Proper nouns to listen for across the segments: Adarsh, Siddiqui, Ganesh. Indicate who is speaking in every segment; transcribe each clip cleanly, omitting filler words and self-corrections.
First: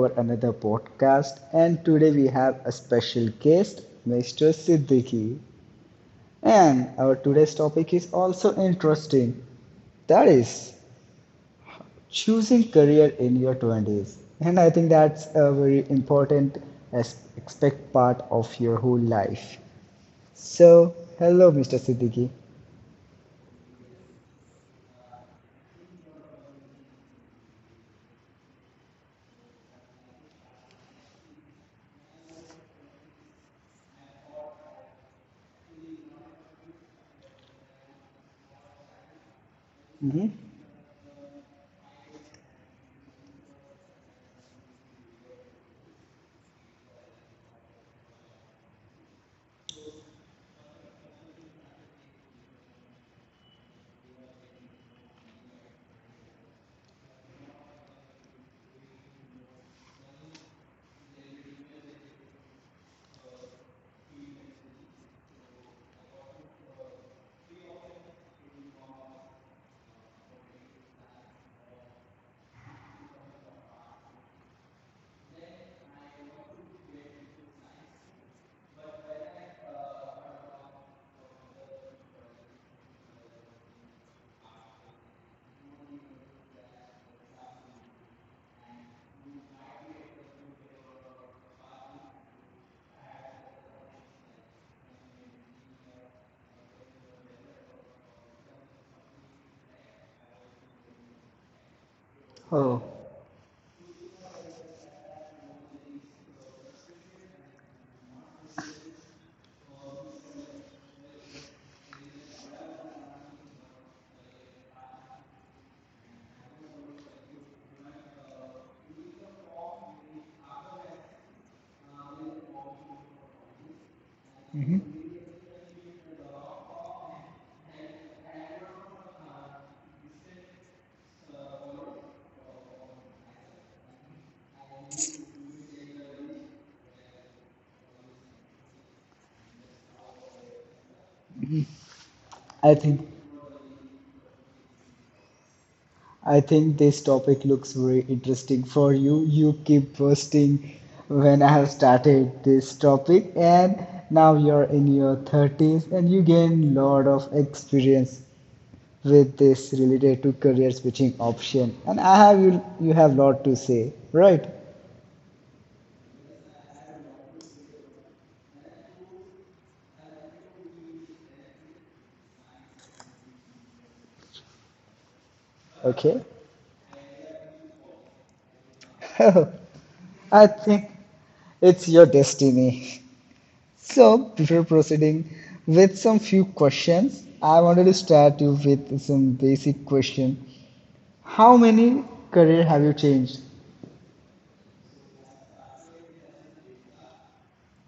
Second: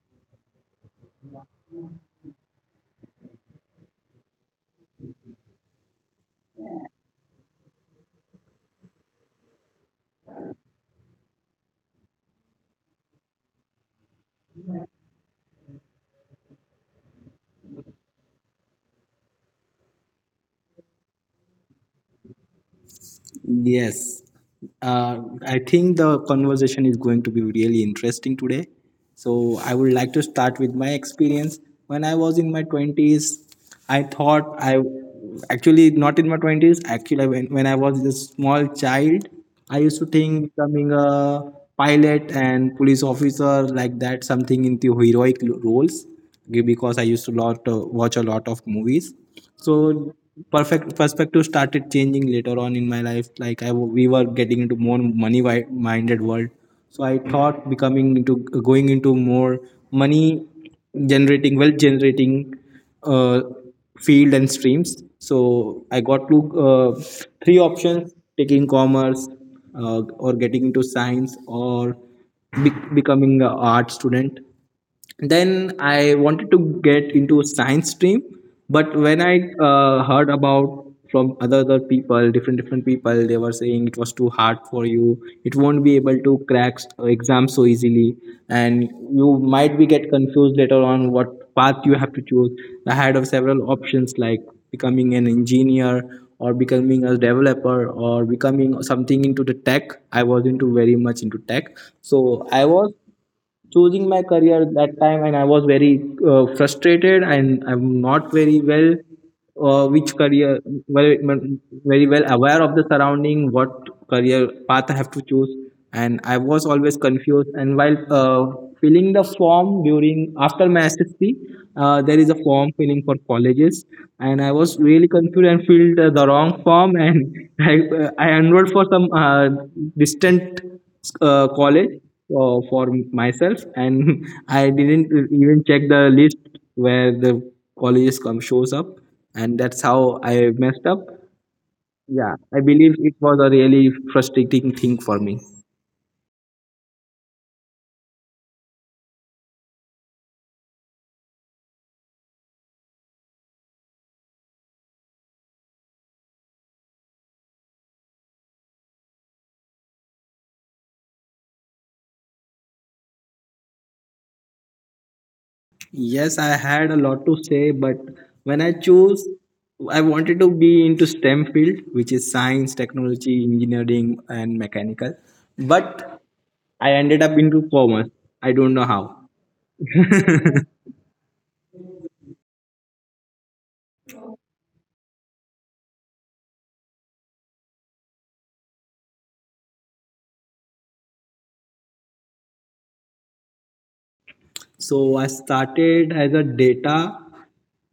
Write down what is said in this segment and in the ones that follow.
Speaker 1: our another podcast. And today we have a special guest, Mr. Siddiqui. And our today's topic is also interesting. That is choosing career in your 20s. And I think that's a very important as expect part of your whole life. So, hello, Mr. Siddiqui.
Speaker 2: Yes. Uh, I think the conversation is going to be really interesting today. So, I would like to start with my experience. When I was in my 20s, I thought I actually not in my 20s, actually, when I was a small child, I used to
Speaker 1: hmm
Speaker 2: think becoming a pilot and police officer like that, something into heroic roles because I used to lot watch a lot of movies. So perfect perspective started changing later on in my life. Like we were getting into more minded world. So I thought becoming into going into more money generating, wealth generating, uh, field and streams. So I got to uh, three options: taking commerce, uh, or getting into science, or becoming an art student. Then I wanted to get into science stream, but when I heard about from other people, different people, they were saying it was too hard for you, it won't be able to crack exam so easily, and you might be get confused later on what path you have to choose. I had of several options like becoming an engineer, or becoming a developer, or becoming something into the tech. I was into, very much into tech. So i
Speaker 1: Oh,
Speaker 2: was choosing my career that time, and I was very frustrated and I'm not very well, which career very, very well aware of the surrounding what career path I have to choose. And I was always confused, and while filling the form during after my SSC, there is a form filling for colleges, and I was really confused and filled the wrong form, and i, I enrolled for some distant college for myself, and I didn't even check the list where the colleges come shows up, and that's how I messed up. Yeah, I
Speaker 1: I
Speaker 2: believe
Speaker 1: think
Speaker 2: it was a really frustrating thing for me.
Speaker 1: I think this topic looks very interesting for you. You keep posting when I have started this topic, and now you're in your 30s and you gain lot of experience with this related to career switching option. And I have you have lot to say, right?
Speaker 2: Yes, I had a lot to say, but when I chose, I wanted to be into STEM field, which is science, technology, engineering and mechanical, but
Speaker 1: Okay.
Speaker 2: I ended up into commerce. I don't know how.
Speaker 1: I think it's your destiny. So, before proceeding with some few questions, I wanted to start you with some basic question. How many career have you changed?
Speaker 2: So I started as a data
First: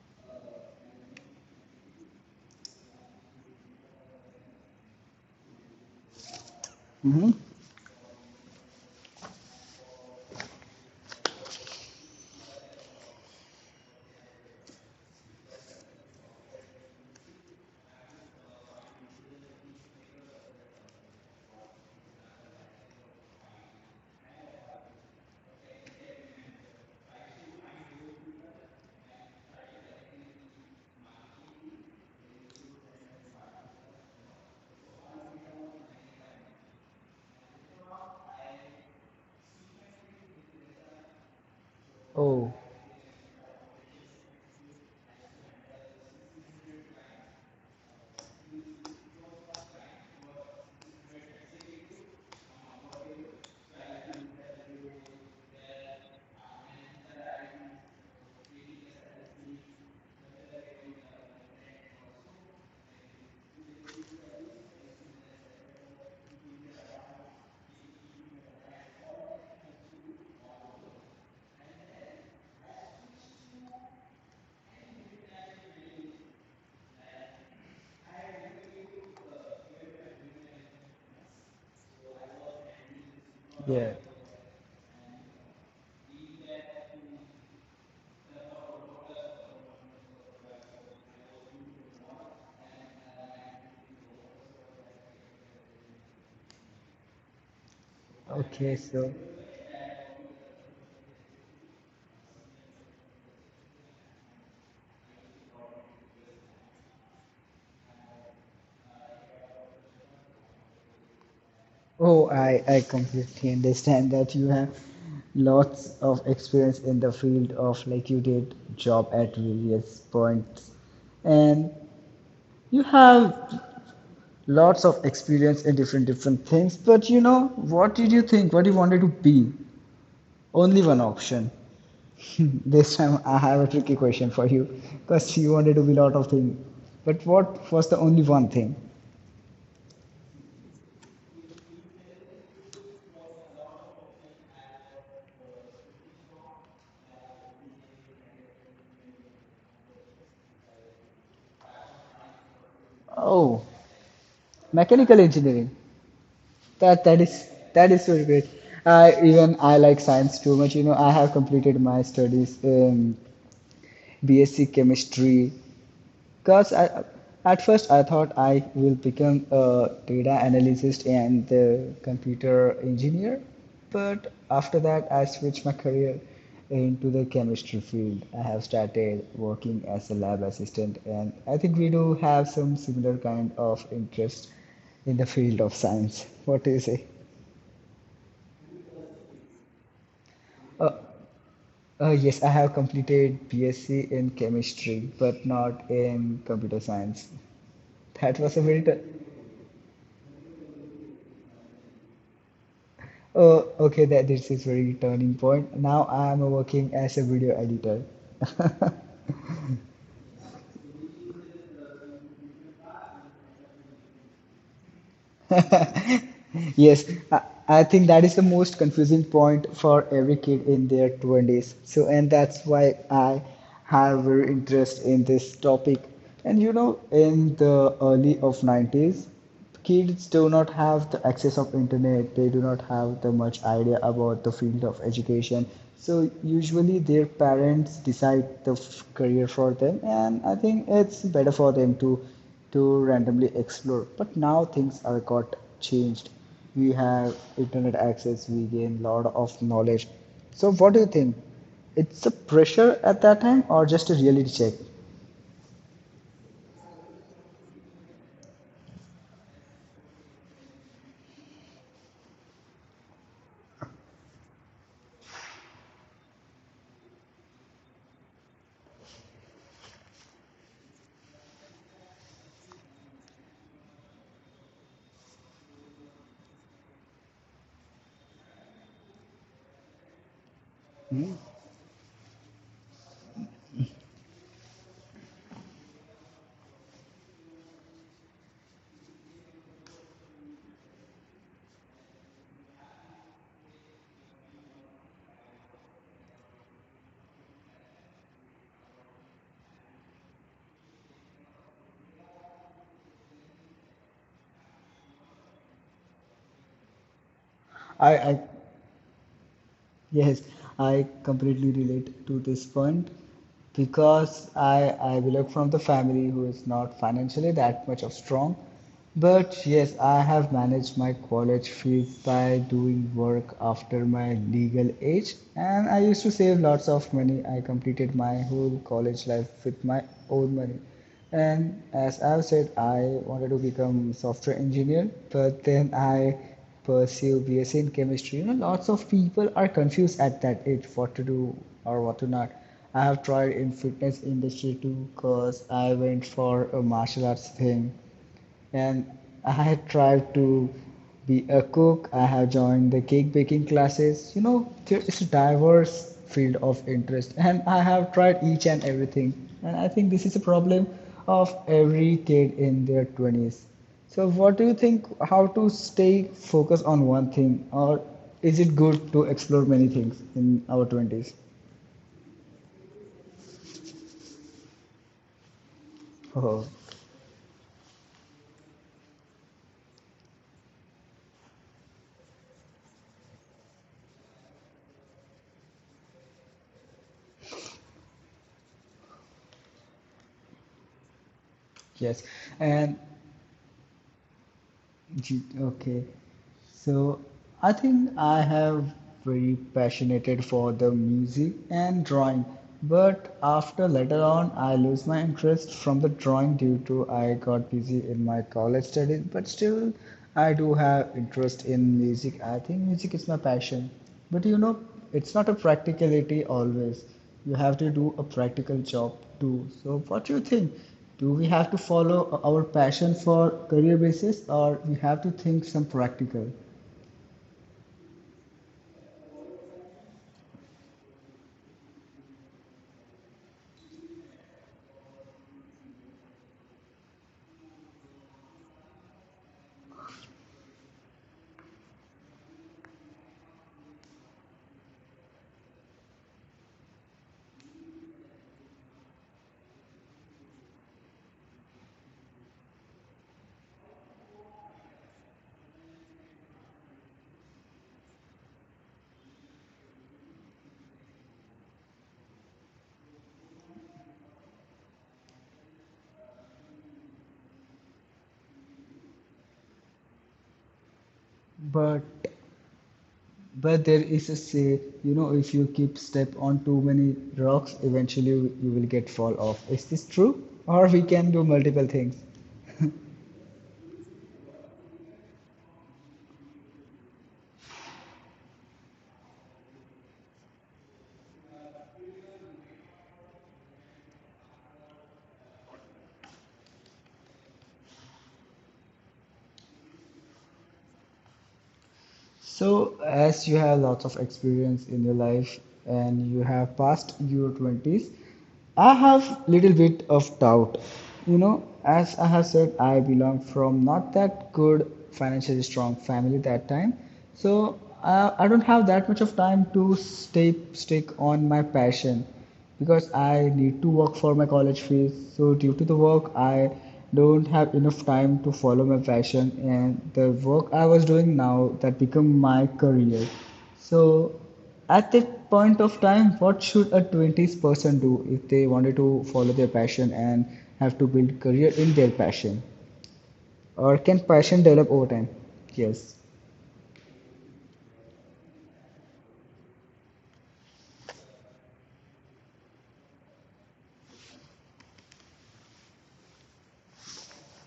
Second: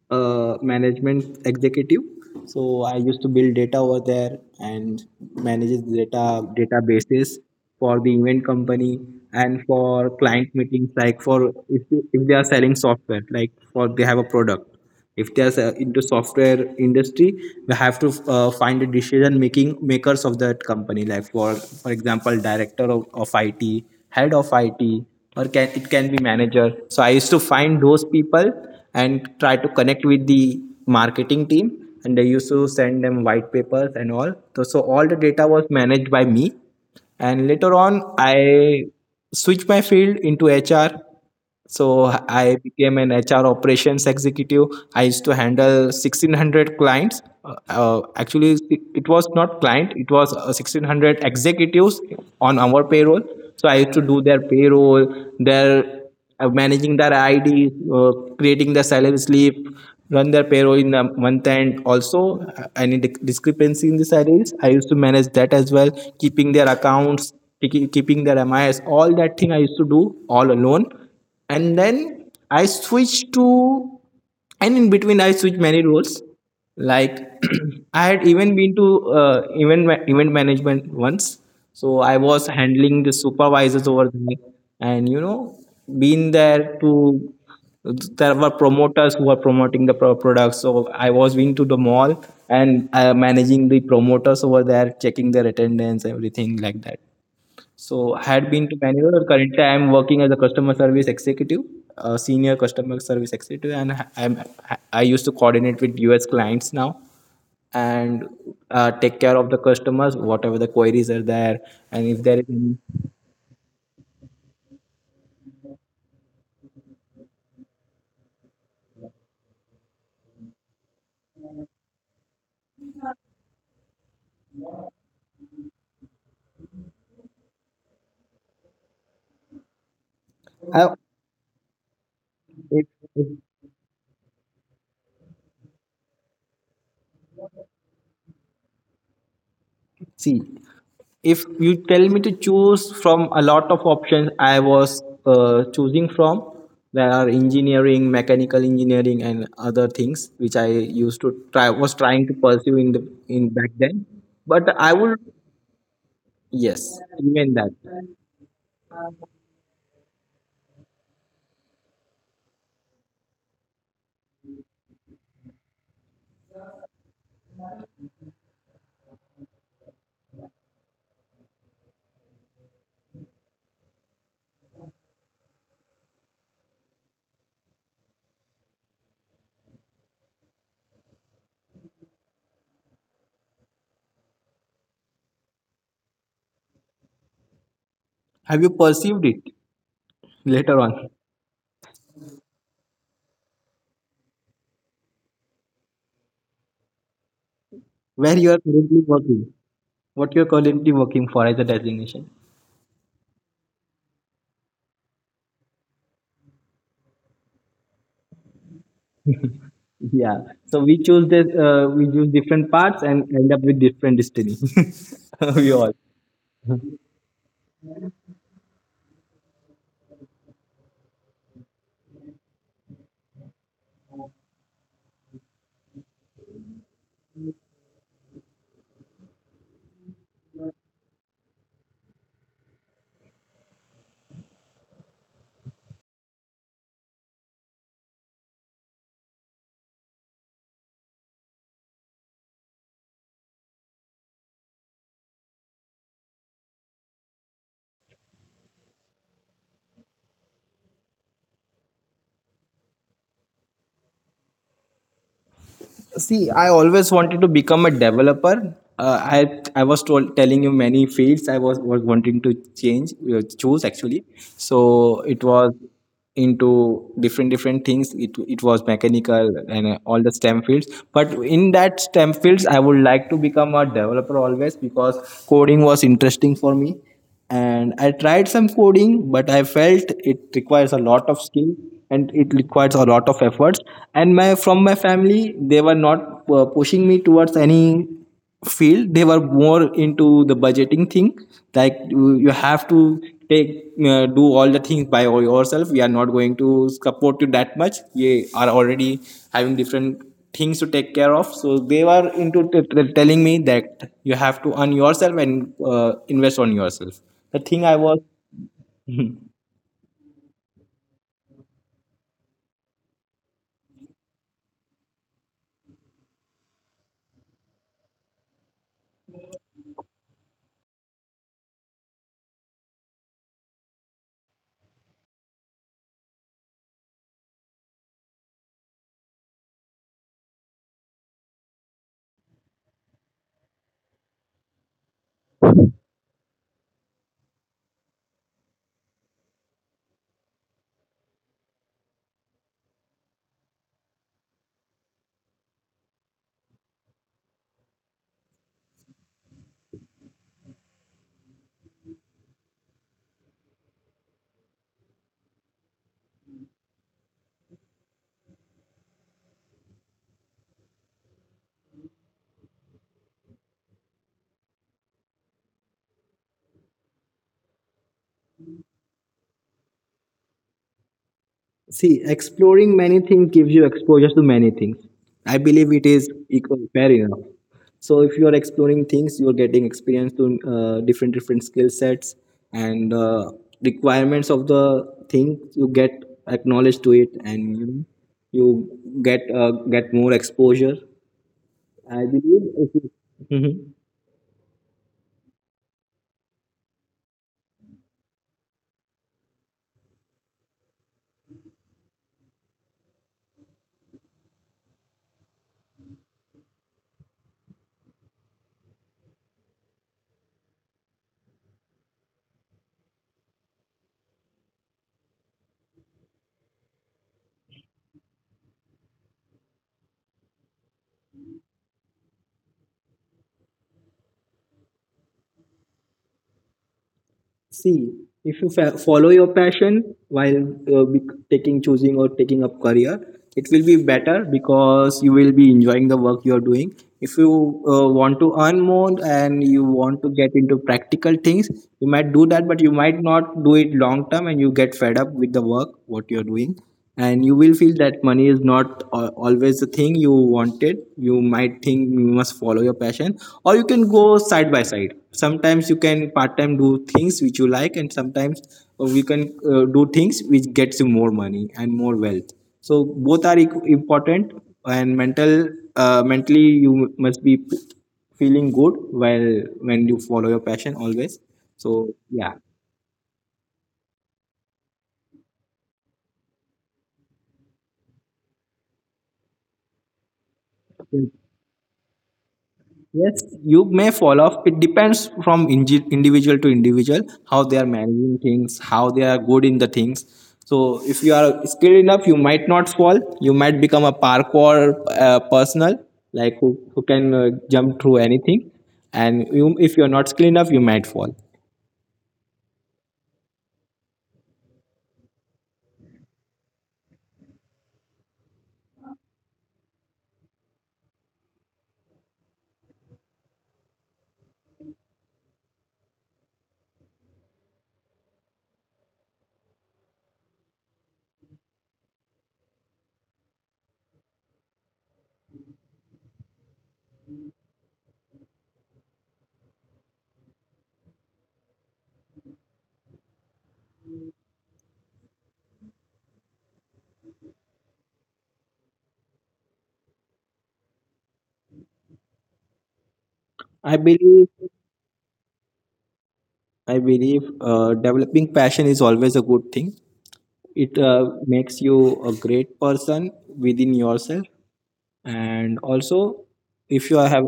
Speaker 2: management executive. So I used to build data over there and manages data
Speaker 1: hmm
Speaker 2: databases for the event company and for client meetings, like for if they are selling software, like for they have a product, if there's a, into software industry, we have to find the decision making makers of that company, like for example, director of IT, head of IT, or can it, can be manager. So I used to find those people and try to connect with the marketing team, and they used to send them white papers and all. So all the data was managed by me, and later on I switched my field into HR. So
Speaker 1: Oh,
Speaker 2: I became an HR operations executive. I used to handle 1,600 clients. Actually, it was not client, it was 1,600 executives on our payroll. So I used to do their payroll, their managing their ID, creating the salary slip, run their payroll in the month end. Also, any discrepancy in the salaries, I used to manage that as well, keeping their accounts, keeping their MIS, all that thing I used to do all alone. And then I switched to, and in between I switched many roles, like I had even been to event management once. So I was handling the
Speaker 1: yeah.
Speaker 2: supervisors over there, and you know, been there to, there were promoters who were promoting the products. So I was been to the mall and managing the promoters over there, checking their attendance, everything like that. So I had been
Speaker 1: Okay,
Speaker 2: to many
Speaker 1: so
Speaker 2: roles. Currently, I am working as a customer service executive, a senior customer service executive, and I used to coordinate with US clients now, and take care of the customers, whatever the queries are there, and
Speaker 1: oh,
Speaker 2: if there
Speaker 1: I
Speaker 2: is
Speaker 1: I
Speaker 2: any.
Speaker 1: completely understand that you have lots of experience in the field of like you did job at various points and you have lots of experience in different different things but you know what did you think what you wanted to be only
Speaker 2: I,
Speaker 1: one option.
Speaker 2: if,
Speaker 1: This time
Speaker 2: if,
Speaker 1: I have a tricky question for you because you wanted to be a lot of things. But what was the only one thing?
Speaker 2: See, if you tell me to choose from a lot of options, I was choosing from, there are engineering, mechanical engineering, and other things which I used to trying to pursue in the, in
Speaker 1: Oh,
Speaker 2: back then, but I
Speaker 1: mechanical
Speaker 2: would.
Speaker 1: engineering. That
Speaker 2: Yes,
Speaker 1: that is
Speaker 2: even that.
Speaker 1: that is very great. I even I like science too much. You know, I have completed my studies in BSc chemistry. Because I, at first I thought I will become a data analyst and a computer engineer, but after that I switched my career into the chemistry field. I have started working as a lab assistant, and I think we do have some similar kind of interest in the field of science. What do you say?
Speaker 2: Have you perceived it later
Speaker 1: Uh,
Speaker 2: on
Speaker 1: yes, I have completed BSc in chemistry, but not in computer science. That
Speaker 2: where you
Speaker 1: was a
Speaker 2: are
Speaker 1: very t-
Speaker 2: currently working, what you're currently working for as a designation?
Speaker 1: Oh, okay, that this is very turning point. Now I am working as a video editor.
Speaker 2: Yeah, so we choose different parts and end up with different destiny. We all.
Speaker 1: Yes, I, I think that is the most confusing point for every kid in their 20s. So, and that's why I have very interest in this topic. And you know, in the early of 90s, kids do not have the access of internet. They do not have the much idea about the field of education. So usually their parents decide the career for them, and I think it's better for them to randomly explore. But now things are got changed. We have internet access, we gain lot of knowledge. So what do you think, it's a pressure at that time or just a reality check?
Speaker 2: See, I always wanted to become a developer. I was told, telling you many fields I was wanting to change, choose actually. So it was into different things. It was mechanical and all the STEM fields. But in that STEM fields, I would like to become a developer always because coding was interesting for me, and I tried some coding but I felt it requires a lot of skill and it requires a lot of efforts. And my, from my family, they were not pushing me towards any field. They were more into the budgeting thing, like you have to take, do all the things by all yourself, we are not going to support you that much, we are already having different things to take care of. So they were into telling me that you have to earn yourself and invest on yourself. The thing I
Speaker 1: I
Speaker 2: was,
Speaker 1: Yes, I completely relate to this point because I belong from the family who is not financially that much of strong. But yes, I have managed my college fees by doing work after my legal age, and I used to save lots of money. I completed my whole college life with my own money. And as I've said, I wanted to become software engineer, but then I pursue BSc in chemistry. You know, lots of people are confused at that age what to do or what to not. I have tried in fitness industry too, cause I went for a martial arts thing and I have tried to be a cook. I have joined the cake baking classes. You know, there is a diverse field of interest, and I have tried each and everything. And I think this is a problem of every kid in their 20s. So, what do you think? How to stay focused on one thing, or is it good to explore many things in our 20s?
Speaker 2: see, exploring many things gives you exposure to many things. I believe it is
Speaker 1: Oh,
Speaker 2: equal, fair enough. So if you are exploring things, you are getting experience to different skill sets and requirements of the thing. You get acknowledged to it, and you know, you get more exposure.
Speaker 1: yes.
Speaker 2: I believe
Speaker 1: And,
Speaker 2: if you. Mhm.
Speaker 1: gee, okay. So I think I have very passionate for the music and drawing, but after later on I lose my interest from the drawing due to I got busy in my college studies. But still, I do have interest in music. I think music is my passion, but you know it's not a practicality always. You have to do a practical job too. So what do you think? Do we have to follow our passion for career basis, or we have to think some practical?
Speaker 2: See, if you follow your passion while be- taking choosing or taking up career, it will be better because you will be enjoying the work you are doing. If you want to earn more and you want to get into practical things, you might do that, but you might not do it long term, and you get fed up with the work what you are doing, and you will feel that money is not always the thing you wanted. You might think you must follow your passion, or you can go side by side. Sometimes you can part time do things which you like, and sometimes we can do things which gets you more money and more wealth. So both are important, and mentally you must be feeling good while, when you follow your passion always.
Speaker 1: But
Speaker 2: So yeah.
Speaker 1: but there is a say, you know, if you keep step on too many rocks, eventually you will get fall off. Is this true? Or we can do multiple things.
Speaker 2: Yes, you may fall off. It depends from individual to individual, how they are managing things, how they are good in the things. So, if you are skilled enough, you might not fall. You might become a parkour personal, like who can jump through anything. And you, if you are not skilled enough, you might fall.
Speaker 1: So, as you have lots of experience in your life and you have passed your 20s, I have little bit of doubt. You know, as I have said, I belong from not that good financially strong family that time. So, I don't have that much of time to stay stick on my passion because I need to work for my college fees. So due to the work, I don't have enough time to follow my passion and the work I was doing now that become my career. So at that point of time, what should a 20s person do if they wanted to follow their passion and have to build career in their passion? Or
Speaker 2: I
Speaker 1: can passion
Speaker 2: believe,
Speaker 1: develop over time? Yes.
Speaker 2: Developing passion is always a good thing. It makes you a great person within yourself. And also, if you have,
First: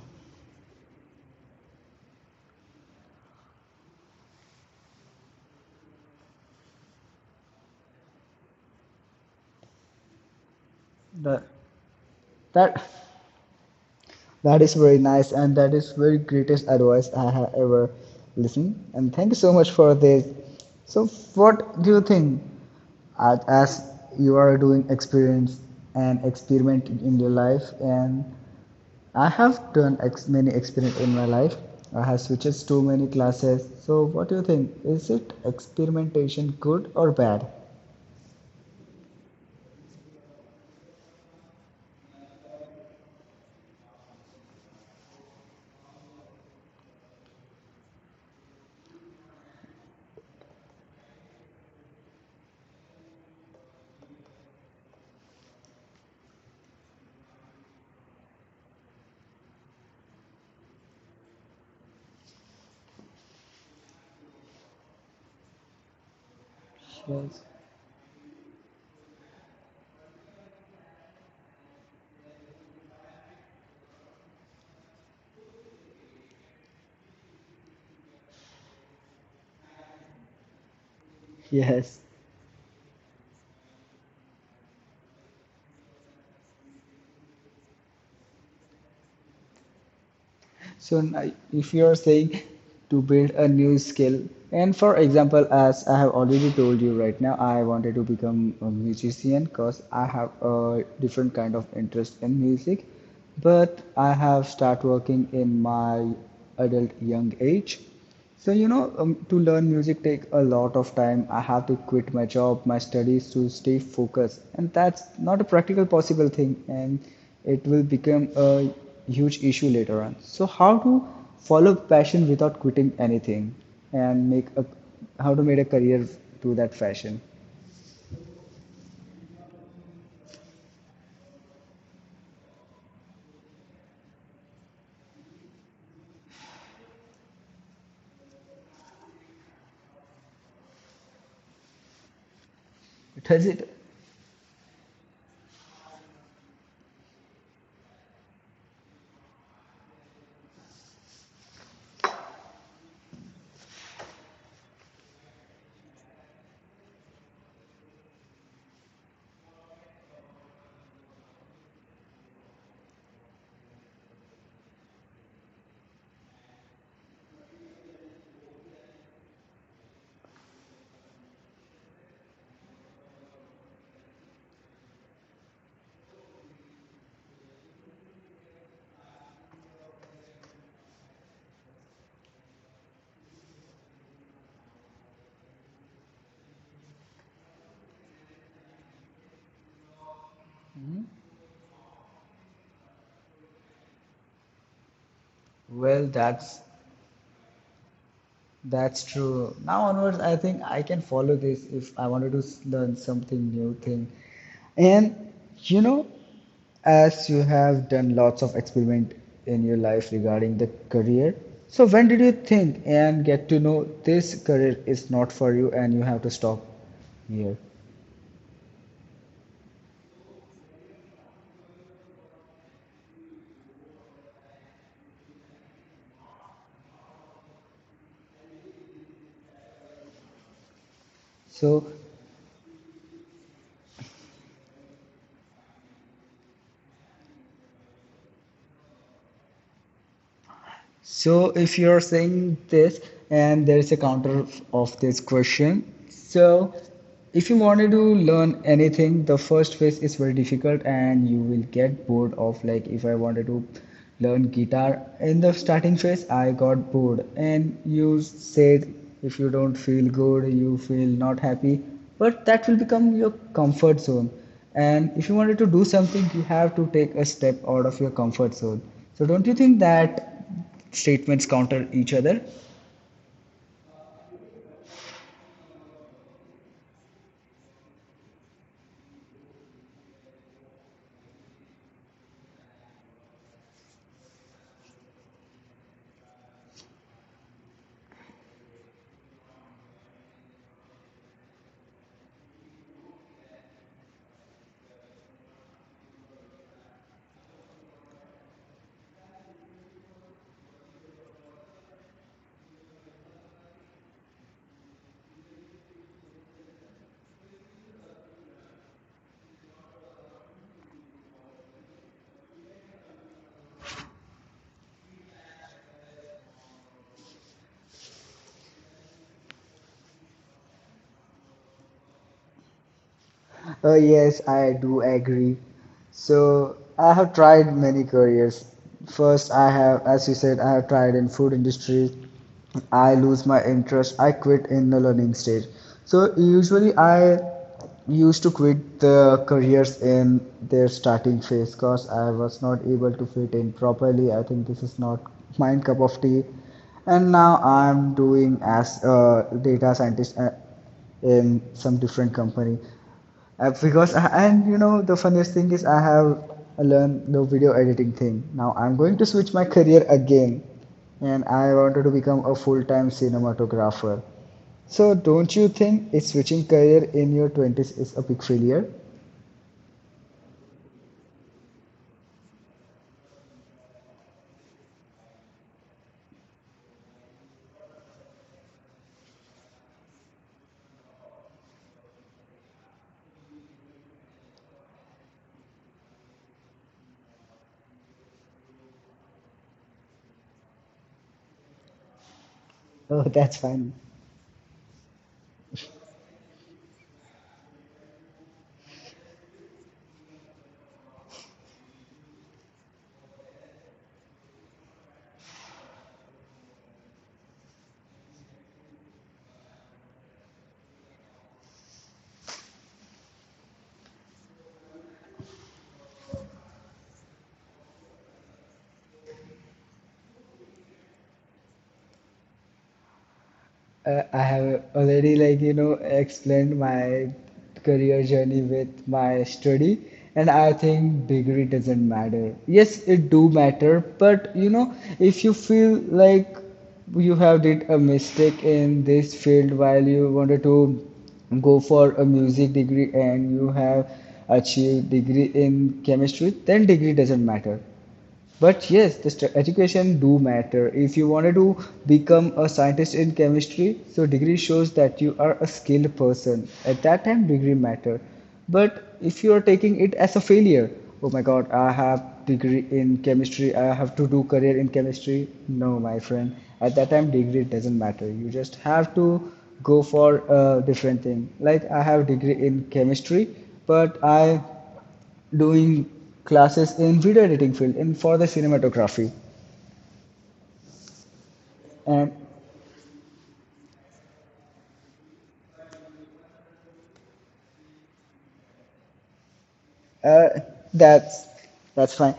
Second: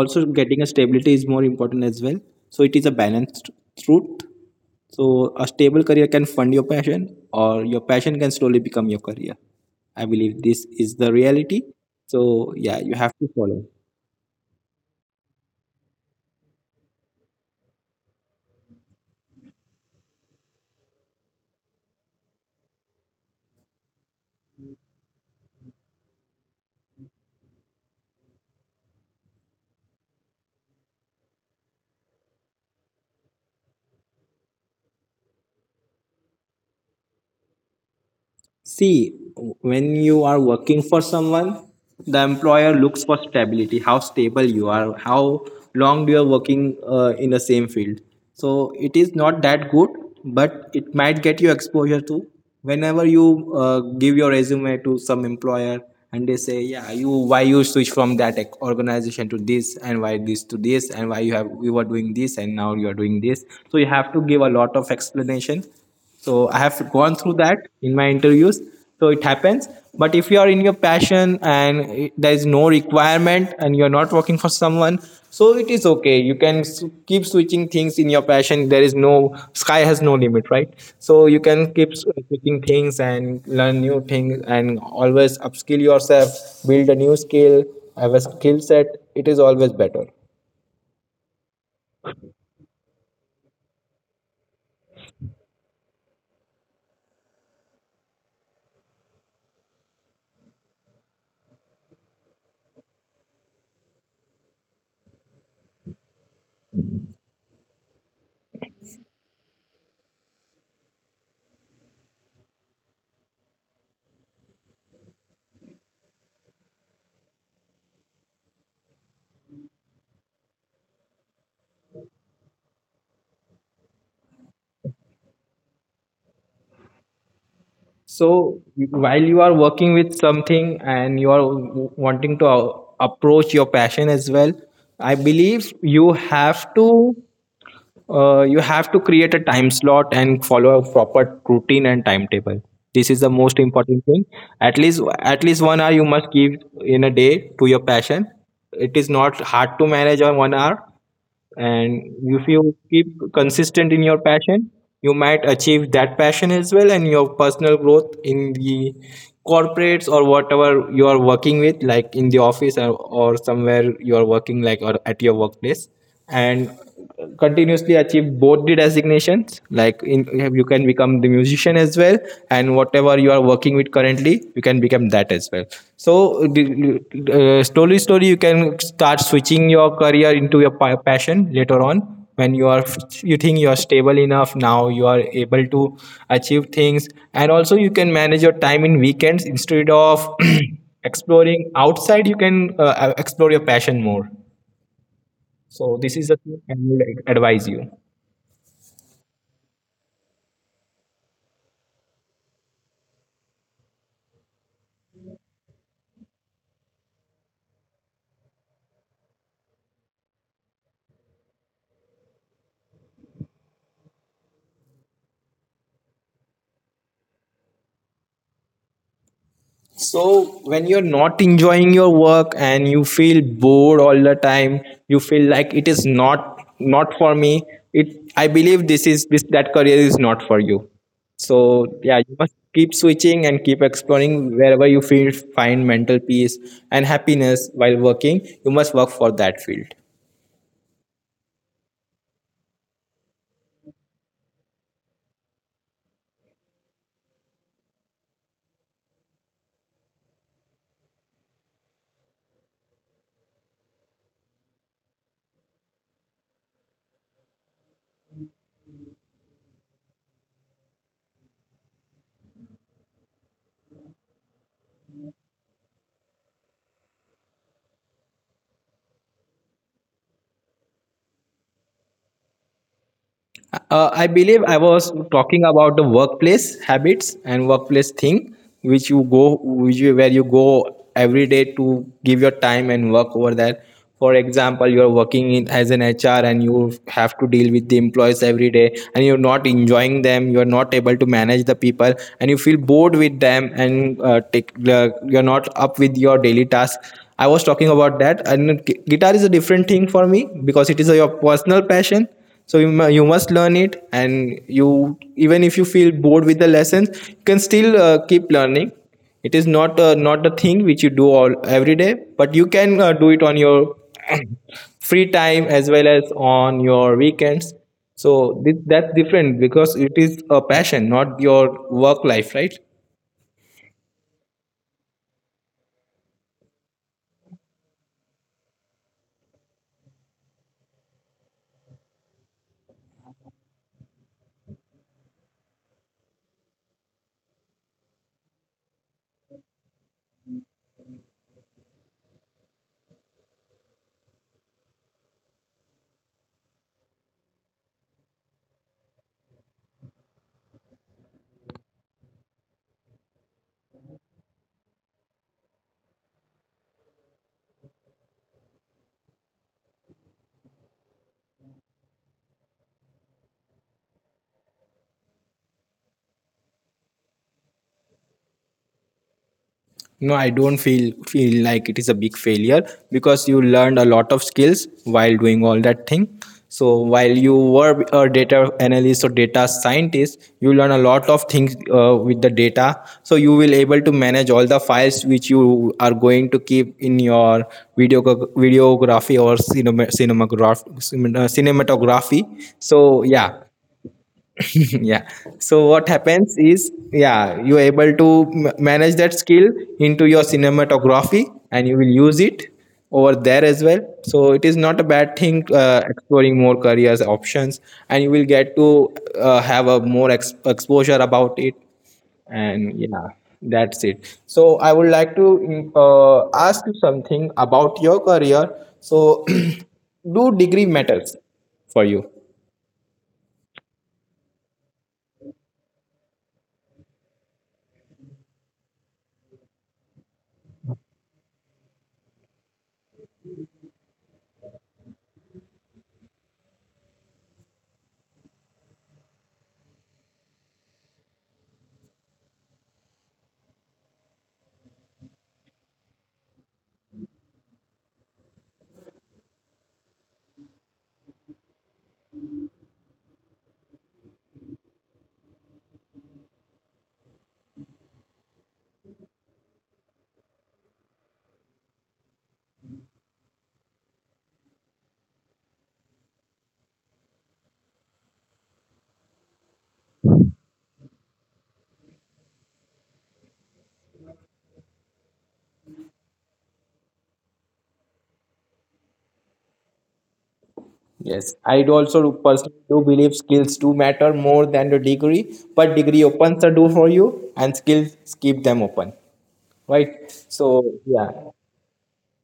Speaker 2: also getting a stability is more important as well. So it is a balanced route. So a stable career can fund your passion, or your passion can slowly become your career. I believe this is the
Speaker 1: The,
Speaker 2: reality. So yeah,
Speaker 1: that
Speaker 2: you have to follow.
Speaker 1: That is very nice, and that is very greatest advice I have ever listened. And thank you so much for this. So, what do you think, as you are doing experience and experiment in your life, and I have done many experiments in my life. I have switched to many classes. So, what do you think? Is it experimentation good or bad?
Speaker 2: See, when you are working for someone, the employer looks for stability, how stable you are, how long you are working in the same field. So it is not that good, but it might get you exposure to, whenever you give your resume to some employer, and they say, yeah, you, why you switch from that organization to this, and why this to this, and why you have, you were doing this and now you are doing this. So you have to give a lot of explanation. So I have gone through
Speaker 1: Yes.
Speaker 2: that in my interviews, so it happens. But if you are in your passion and it, there is no requirement and you are not working for someone, so it is okay, you can keep switching things in your passion. There is no, sky has no limit, right? So you can keep
Speaker 1: Yes.
Speaker 2: switching things and learn new things and always upskill yourself, build a new skill, have a skill set. It is always better.
Speaker 1: So if you are saying to build a new skill and for example as I have already told you right now I wanted to become a musician because I have a different kind of interest in music but I have start working in my adult young age. So, you know, to learn music take a lot of time. I have to quit my job, my studies to stay focused, and that's not a practical possible thing, and it will become a huge issue later on. So, how to follow passion without quitting anything, and make a how to make a career to that fashion?
Speaker 2: So while you are working with something, and you are wanting to approach your passion as well, I believe you have to create a time slot and follow a proper routine and timetable. This is the
Speaker 1: Does
Speaker 2: most
Speaker 1: it?
Speaker 2: important thing. At least 1 hour you must give in a day to your passion. It is not hard to manage on 1 hour, and if you keep consistent in your passion, you might achieve that passion as well and your personal growth in the corporates or whatever you are working with, like in the office or somewhere you are working, like or at your workplace, and continuously achieve both the designations, like, in you can become the musician as well, and whatever you are working with currently, you can become that as well. So the- uh, slowly slowly you can start switching your career into your passion later on, when you are, you think you are stable enough, now you are able to achieve things. And also you can manage your time in weekends instead of exploring outside, you can explore your passion more. So
Speaker 1: Well,
Speaker 2: this is the thing
Speaker 1: that's
Speaker 2: I would advise you.
Speaker 1: That's true. Now onwards, I think I can follow this if I wanted to learn something new thing. And you know, as you have done lots of experiment in your life regarding the career, so when did you think and get to know this career is not for you and you have to stop here?
Speaker 2: So when you're not enjoying your work and you feel bored all the time, you feel like it is not not for me. It, I believe this is this that career is not for you. So
Speaker 1: So
Speaker 2: yeah, you must keep switching and keep exploring wherever you feel find mental peace and happiness while working. You must work for that field.
Speaker 1: So if you're saying this and there is a counter of this question, so if you wanted to learn anything, the first phase is very difficult and you will get bored of like if I wanted to learn guitar in the starting phase, I got bored and you said if you don't feel good, you feel not happy, but that will become your comfort zone. And if you wanted to do something, you have to take a step out of your comfort zone. So don't you think that statements counter each other?
Speaker 2: I believe I was talking about the workplace habits and workplace thing, which you go, which you, where you go every day to give your time and work over that. For example, you are working in, as an HR, and you have to deal with the employees every day, and you're not enjoying them. You are not able to manage the people, and you feel bored with them, and take, you're not up with your daily tasks. I was talking about that. And guitar is a different thing for me because it is a, your personal passion, so you, you must learn it, and you, even if you feel bored with the lessons, you can still keep learning. It is not not the thing which you do all every day, but you can do it on your free time as well as on your weekends. So this, that's different because it is a passion, not your work life, right?
Speaker 1: Oh, yes, I do agree. So, I have tried many careers. First, I have, as you said, I have tried in food industry. I lose my interest. I quit in the learning stage. So, usually I used to quit the careers in their starting phase because I was not able to fit in properly. I think this is not my cup of tea. And now I'm doing as a data scientist in some different company. Because I, and you know the funniest thing is I have learned the video editing thing. Now I'm going to switch my career again, and I wanted to become a full-time cinematographer. So don't you think it's switching career in your 20s is a big failure?
Speaker 2: No, I don't feel like it is a big failure because you learned a lot of skills while doing all that thing. So while you were a data analyst or data scientist, you learn a lot of things with the data. So you will able to manage all the files which you are going to keep in your video videography or cinema, cinematograph, cinematography. So
Speaker 1: Oh, that's
Speaker 2: yeah,
Speaker 1: fine.
Speaker 2: yeah, so what happens is, yeah, you're able to manage that skill into your cinematography, and you will use it over there as well. So it is not a bad thing, exploring more careers options, and you will get to have a more exposure about it. And yeah, that's it. So I would like to ask you something about your career. So do degree matters for you?
Speaker 1: I have already like you know explained my career journey with my study and I think degree doesn't matter. Yes, it do matter, but you know if you feel like you have did a mistake in this field while you wanted to go for a music degree and you have achieved degree in chemistry, then degree doesn't matter. But yes, the education do matter. If you wanted to become a scientist in chemistry, so degree shows that you are a skilled person. At that time, degree matter. But if you are taking it as a failure, oh my God, I have degree in chemistry. I have to do career in chemistry. No, my friend. At that time, degree doesn't matter. You just have to go for a different thing. Like I have degree in chemistry, but I doing classes in video editing field and for the cinematography
Speaker 2: Yes, I do also
Speaker 1: and
Speaker 2: personally do believe skills do matter more than the degree, but degree opens the door for you, and skills keep them open, right?
Speaker 1: uh,
Speaker 2: So yeah,
Speaker 1: that's that's fine,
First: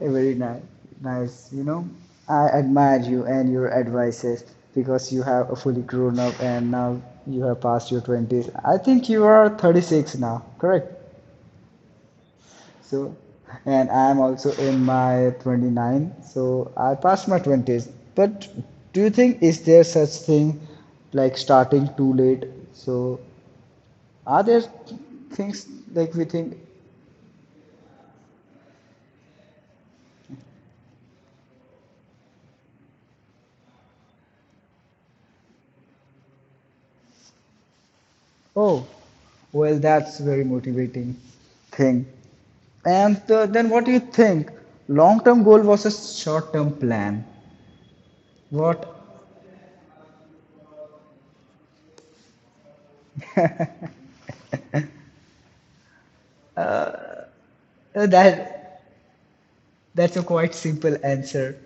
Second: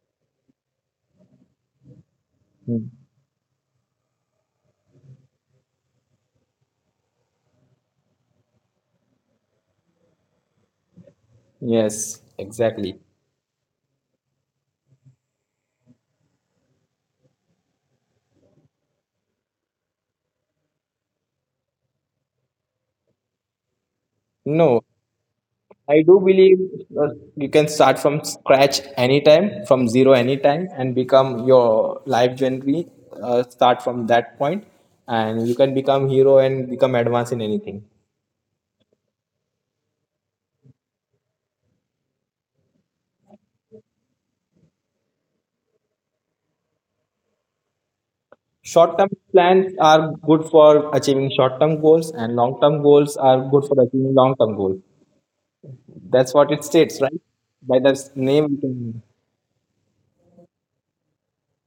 Speaker 1: very nice, nice. I
Speaker 2: hmm.
Speaker 1: admire you and your advices because you have a fully grown up, and now you have passed your 20s. I think you are 36 now, correct?
Speaker 2: Yes, exactly.
Speaker 1: So and I am also in my 29, so I passed my 20s. But do you think is there such thing like starting too late? So are there
Speaker 2: No,
Speaker 1: things
Speaker 2: I
Speaker 1: like
Speaker 2: do
Speaker 1: we
Speaker 2: believe
Speaker 1: think?
Speaker 2: uh, you can start from scratch anytime, from zero anytime, and become your life journey. Start from that point, and you can become hero and become advanced in anything.
Speaker 1: Oh, well, that's very motivating thing. And then what do you think? Long-term goal versus short-term plan. What?
Speaker 2: Short-term plans are good for achieving short-term goals, and long-term goals are good for achieving long-term goals. That's what it states, right? By the
Speaker 1: uh,
Speaker 2: name, you
Speaker 1: that
Speaker 2: can-
Speaker 1: that's a quite simple answer.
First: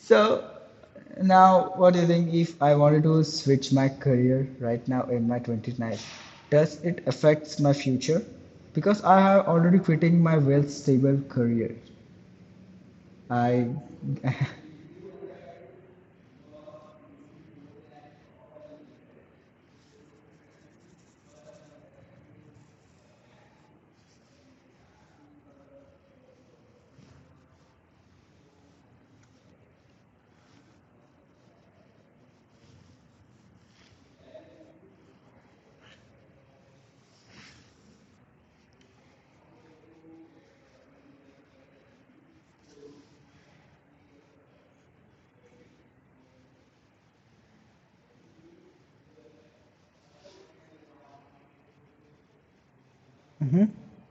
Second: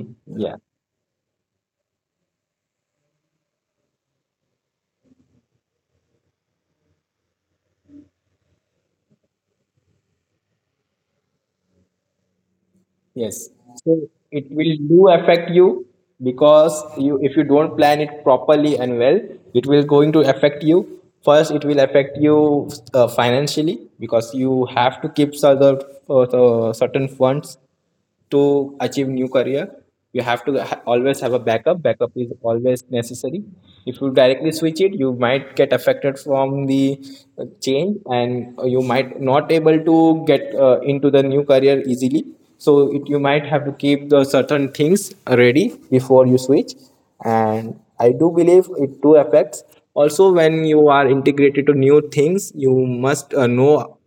Speaker 1: So
Speaker 2: yeah,
Speaker 1: now, what do you think? If I wanted to switch my career right now in my 29, does it affects my future? Because I have already quitting my well-stable career.
Speaker 2: yes.
Speaker 1: I
Speaker 2: So it will do affect you because you, if you don't plan it properly and well, it will going to affect you. First, it will affect you financially, because you have to keep certain certain funds to achieve new career. You have to always have a backup. Backup is always necessary. If you directly switch it, you might get affected from the change, and you might not able to get into the new career easily. So it, you might have to keep the certain things ready before you switch. And I do believe it do affects. Also, when you are integrated to new things, you must
Speaker 1: mm-hmm.
Speaker 2: know,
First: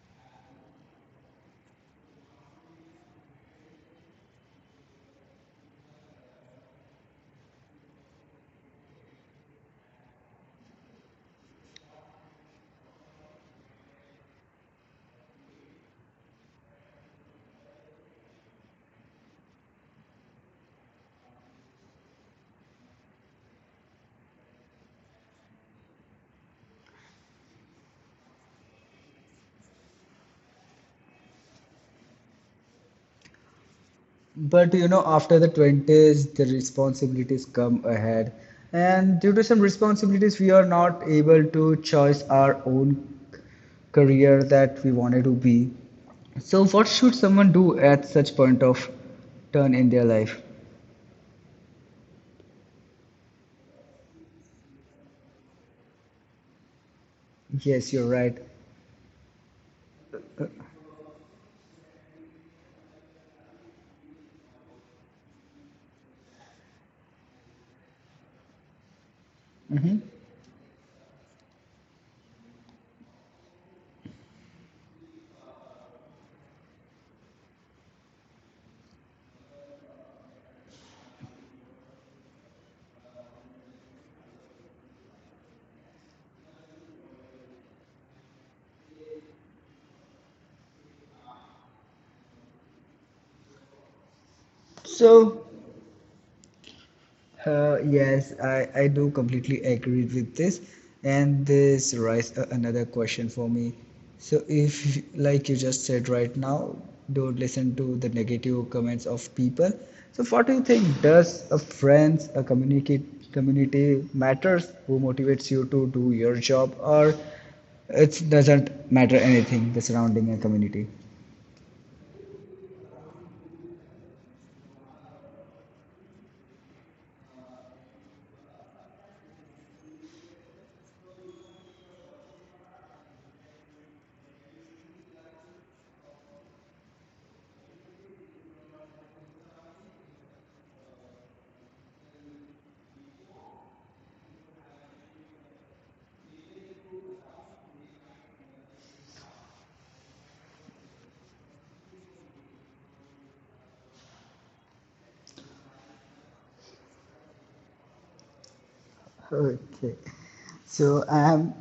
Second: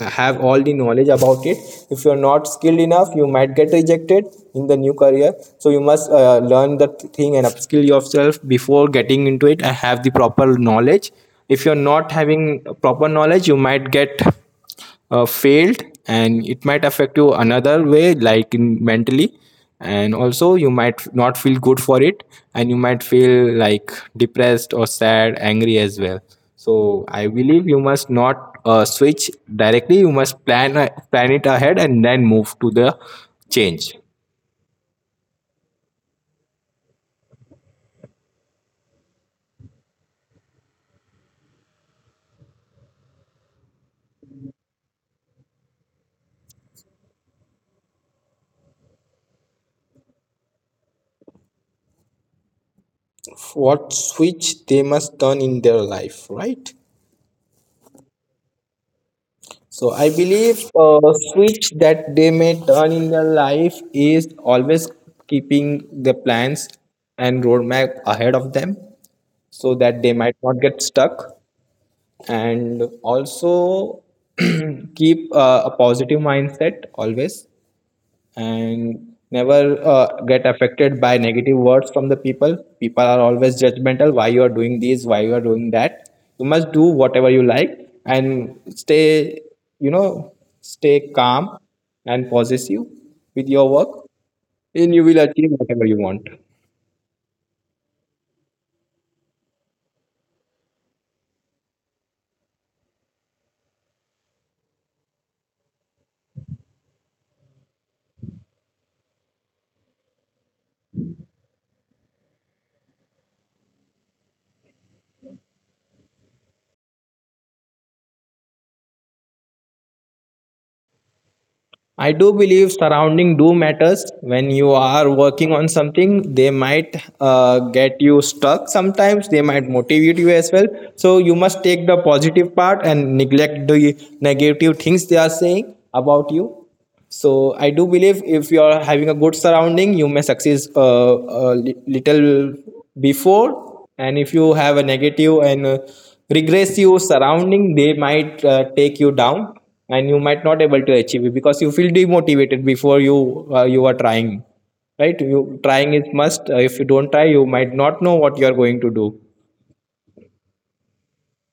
Speaker 2: have all the knowledge about it. If you are not skilled enough, you might get rejected in the new career, so you must learn the thing and upskill yourself before getting into it and have the proper knowledge. If you're not having proper knowledge, you might get failed, and it might affect you another way, like in mentally. And also you might not feel good for it, and you might feel like depressed or sad, angry as well. So I believe you must not switch directly. You must plan it ahead and then move to the change.
Speaker 1: But you know, after the 20s, the responsibilities come ahead. And due to some responsibilities, we are not able to choose our own career that we wanted to be. So, what should someone do at such point of turn in their life?
Speaker 2: What switch they must turn in their life, right?
Speaker 1: Yes, you're right.
Speaker 2: So I believe a switch that they may turn in their life is always keeping the plans and roadmap ahead of them so that
Speaker 1: Hmm.
Speaker 2: they might not get stuck. And also keep a positive mindset always, and never get affected by negative words from the people. People are always judgmental, why you are doing this, why you are doing that. You must do whatever you like and stay, you know, stay calm and possessive with your work, and you will achieve
Speaker 1: So,
Speaker 2: whatever you want.
Speaker 1: Yes, I do completely agree with this. And this raises another question for me. So if, like you just said right now, don't listen to the negative comments of people. So what do you think? Does a friends, a communicate community matters who motivates you to do your job, or it doesn't matter anything, the surrounding and community?
Speaker 2: I do believe surrounding do matters when you are working on something. They might get you stuck sometimes. They might motivate you as well. So you must take the positive part and neglect the negative things they are saying about you. So I do believe if you are having a good surrounding, you may succeed little before, and if you have a negative and regressive surrounding, they might take you down, and you might not able to achieve it because you feel demotivated before you you are trying, right? You trying is must. If you don't try, you might not know what you are going to do.
Speaker 1: Okay. So I am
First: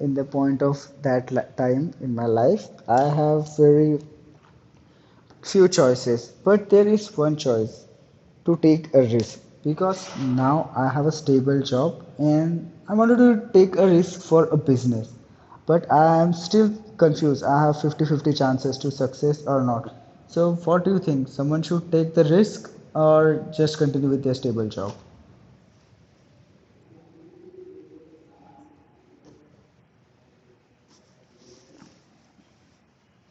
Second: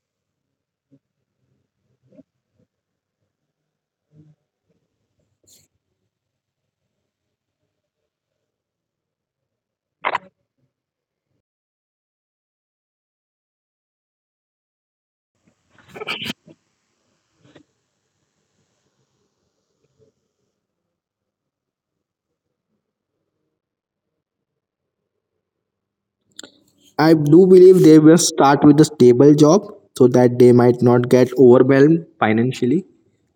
Speaker 1: in the point of that li- time in my life. I have very few choices, but there is one choice to take a risk because now I have a stable job, and I wanted to take a risk for a business. But I am still confused. I have fifty-fifty chances to success or not. So what do you think? Someone should take the risk or just continue with their stable job?
Speaker 2: I do believe they will start with a stable job so that they might not get overwhelmed financially,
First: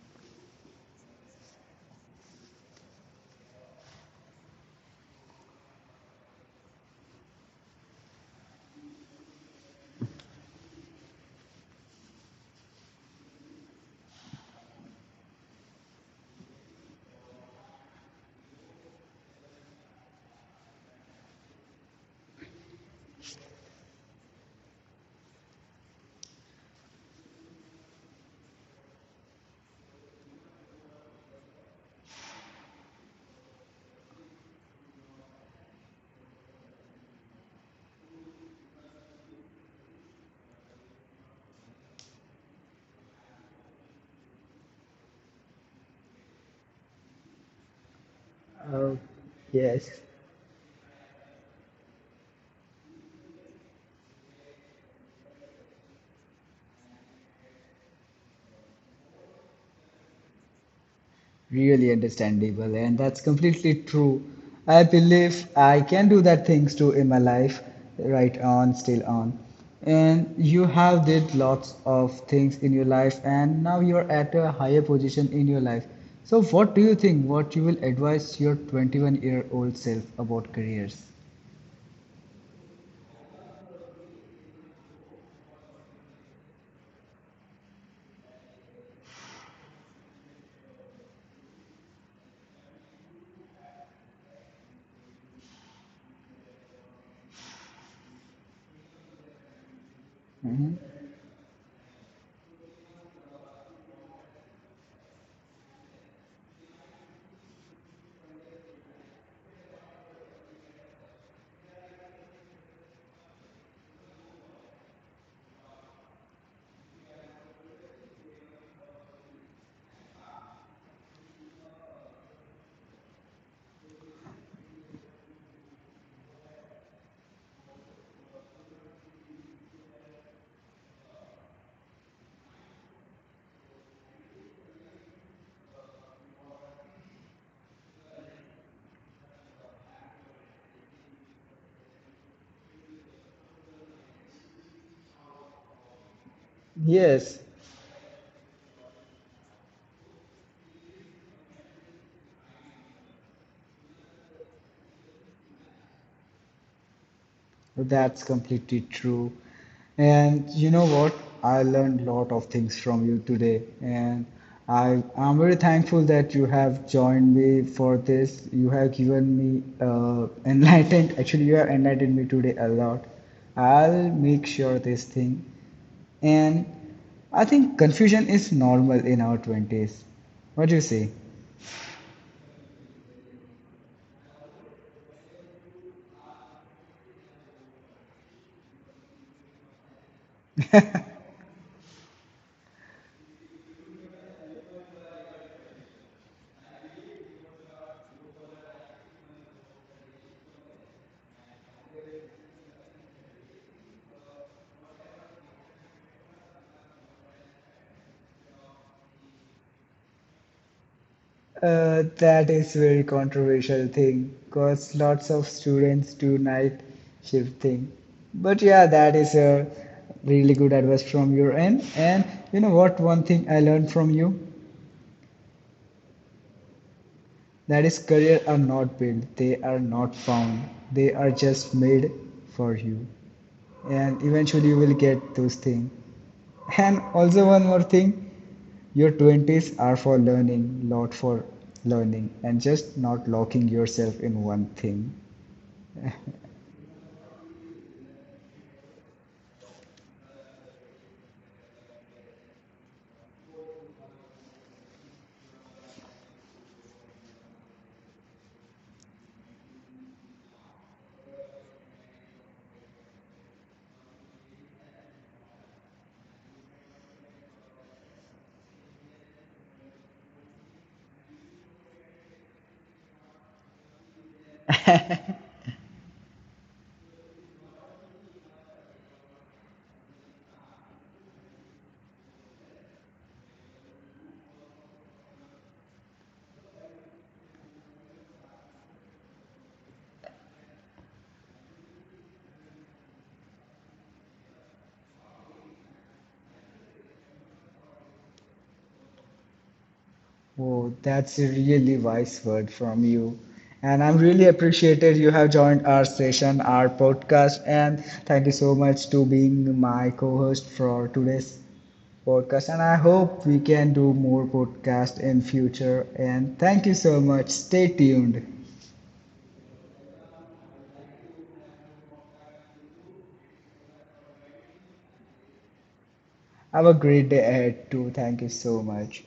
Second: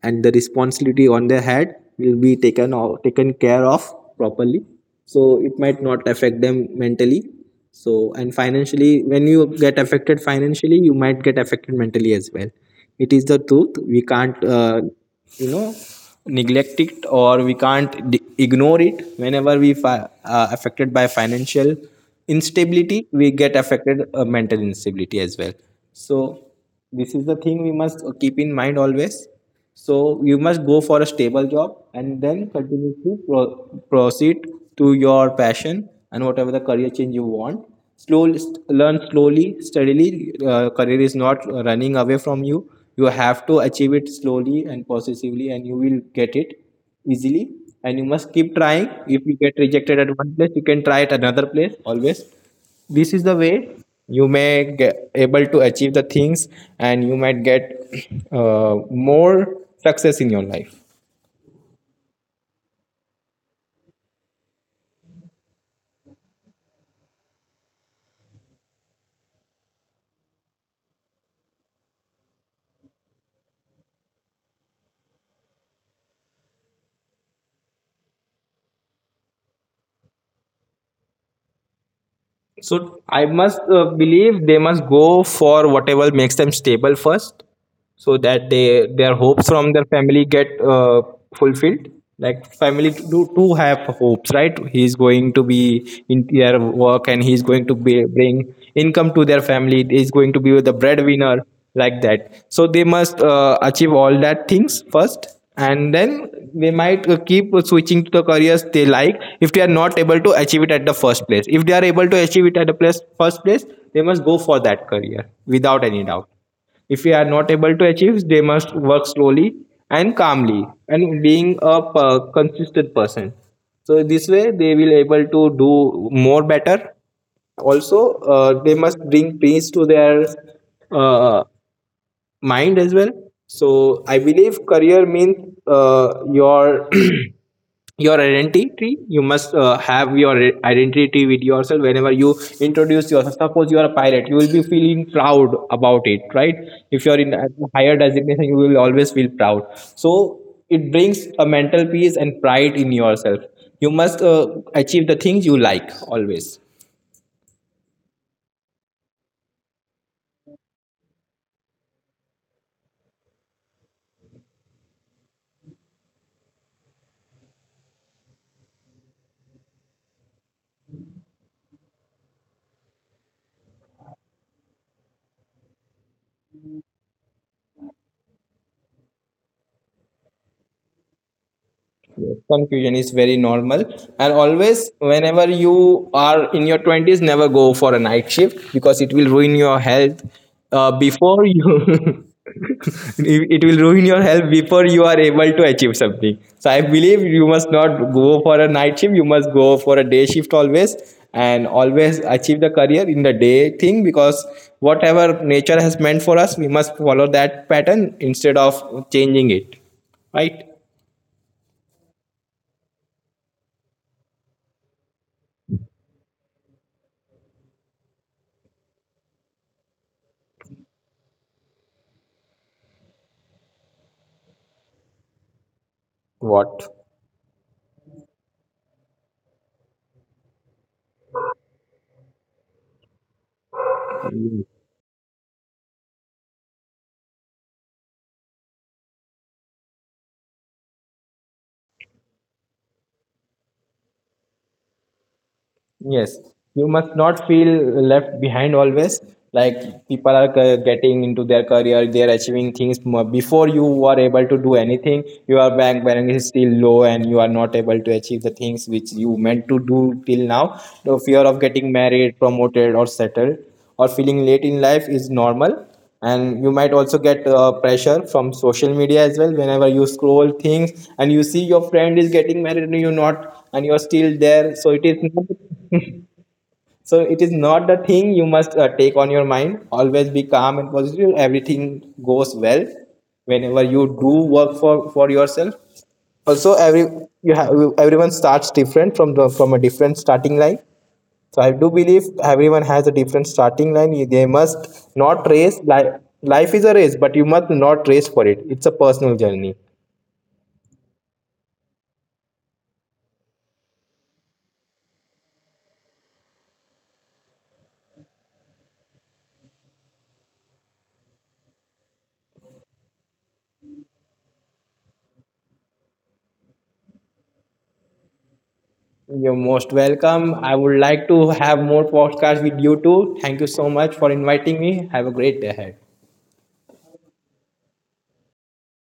Speaker 2: and the responsibility on their head will be taken or taken care of properly, so it might not affect them mentally. So, and financially, when you get affected financially, you might get affected mentally as well. It is the truth. We can't, you know, neglect it, or we can't ignore it. Whenever we affected by financial instability, we get affected mental instability as well. So this is the thing we must keep in mind always. So you must go for a stable job and then continuously proceed to your passion and whatever the career change you want. Slowly learn slowly, steadily. Career is not running away from you. You have to achieve it slowly and positively, and you will get it easily. And you must keep trying.
Speaker 1: Uh,
Speaker 2: If you get
Speaker 1: yes.
Speaker 2: rejected at one place, you can try at another place always. This is the way you may get able to achieve the things, and you might get more success in your life.
Speaker 1: Really understandable, and that's completely true. I believe I can do that things too in my life, right on, still on. And you have did lots of things in your life, and now you are at a higher position in your life. So, what do you think? What you will advise your 21-year-old self about careers?
Speaker 2: So I must believe they must go for whatever makes them stable first, so that they, their hopes from their family get fulfilled. Like family do do have hopes, right? He's going to be in their work, and he's going to be, bring income to their family. He's going to be the breadwinner, like that. So they must achieve all that things first, and then they might keep switching to the careers they like, if they are not able to achieve it at the first place. If they are able to achieve it at the place, first place, they must go for that career without any doubt. If they are not able to achieve, they must work slowly and calmly, and being a consistent person. So this way they will able to do more better. Also, they must bring peace to their uh, mind as well. So I believe career means your your identity. You must have your identity with yourself. Whenever you introduce yourself, suppose you are a pilot, you will be feeling proud about it, right? If you are in a
Speaker 1: Yes,
Speaker 2: higher designation, you will always feel proud. So it brings a mental peace and pride in yourself. You must achieve the things you like always.
Speaker 1: that's completely true. And you know what? I learned a lot of things from you today, and I'm very thankful that you have joined me for this. You have given me enlightened. Actually, you have enlightened me today a lot. I'll make sure this thing. And I think confusion is normal in our 20s. What do you say?
Speaker 2: Yes, confusion is very normal. And always, whenever you are in your 20s, never go for a night shift because it will ruin your health before you. It will ruin your health before you are able to achieve something. So I believe you must not go for a night shift. You must go for a day shift always, and always achieve the career in the day thing, because whatever nature has meant for us, we must follow that pattern instead of changing it. Right?
Speaker 1: That is very controversial thing because lots of students do night shift thing. But yeah, that is a really good advice from your end. And you know what? One thing I learned from you.
Speaker 2: What?
Speaker 1: That is, careers are not built, they are not found, they are just made for you. And eventually, you will get those things. And also, one more thing, your 20s are for learning, lot for learning, and just not locking yourself in one thing.
Speaker 2: Yes, you must not feel left behind always. Like, people are getting into their career, they are achieving things before you are able to do anything. Your bank balance is still low, and you are not able to achieve the things which you meant to do till now. The fear of getting married, promoted, or settled, or feeling late in life is normal. And you might also get pressure from social media as well. Whenever you scroll things and you see your friend is getting married and you not, and you're still there, so it is not so it is not the thing you must take on your mind. Always be calm and positive, everything goes well whenever you do work for yourself. Also every, you have, everyone starts different from a different starting line. So I do believe everyone has a different starting line. You- they must not race. Life is a race, but you must not race for it. It's a personal journey.
Speaker 1: Oh, that's a really wise word from you. And I'm really appreciated you have joined our session, our podcast, and thank you so much to being my co-host for today's podcast, and I hope we can do more podcast in future, and thank you so much. Stay tuned.
Speaker 2: You're most welcome. I would like to have more podcasts with you too. Thank you so much for inviting me. Have a great day ahead.
Speaker 1: Have a great day ahead too. Thank you so much.